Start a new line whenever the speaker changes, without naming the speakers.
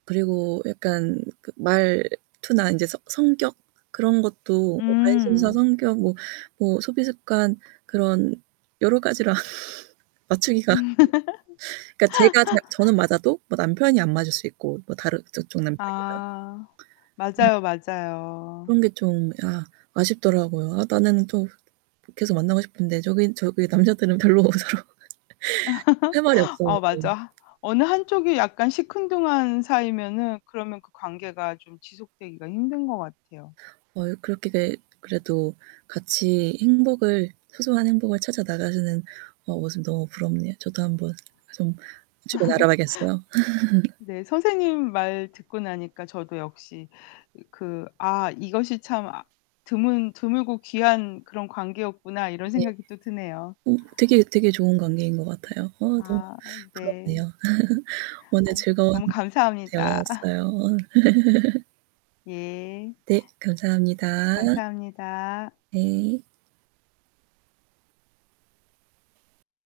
그리고 약간 말투나 이제 성 성격 그런 것도 관심사,
음.
성격, 뭐 소비 습관 그런 여러가지라 맞추기가 그니까 제가 자 저는 맞아도 뭐 남편이 안 맞을 수 있고 뭐 다른 저쪽 남편이랑.
아 맞아요, 맞아요.
그런 게 좀 아 아쉽더라고요. 아 나는 좀 계속 만나고 싶은데 저기 저기 남자들은 별로 어서. 할 말이
어
없어갖고.
맞아. 어느 1 쪽이 약간 시큰둥한 사이면은 그러면 그 관계가 좀 지속되기가 힘든 것 같아요.
월 그렇게 될 그래도 같이 행복을 소소한 행복을 찾아 나가시는 모습 너무 부럽네요. 저도 한번 좀 주변에 알아봐야겠어요.
네, 선생님 말 듣고 나니까 저도 역시 그 '아 이것이 참 아 드문 드물고 귀한 그런 관계였구나.' 이런
네.
생각이 또 드네요.
어 되게 되게 좋은 관계인 것 같아요. 어 너무
아 네.
부럽네요. 오늘
아.
즐거운
너무 감사합니다.
대화였어요.
예.
네 감사합니다.
감사합니다.
네.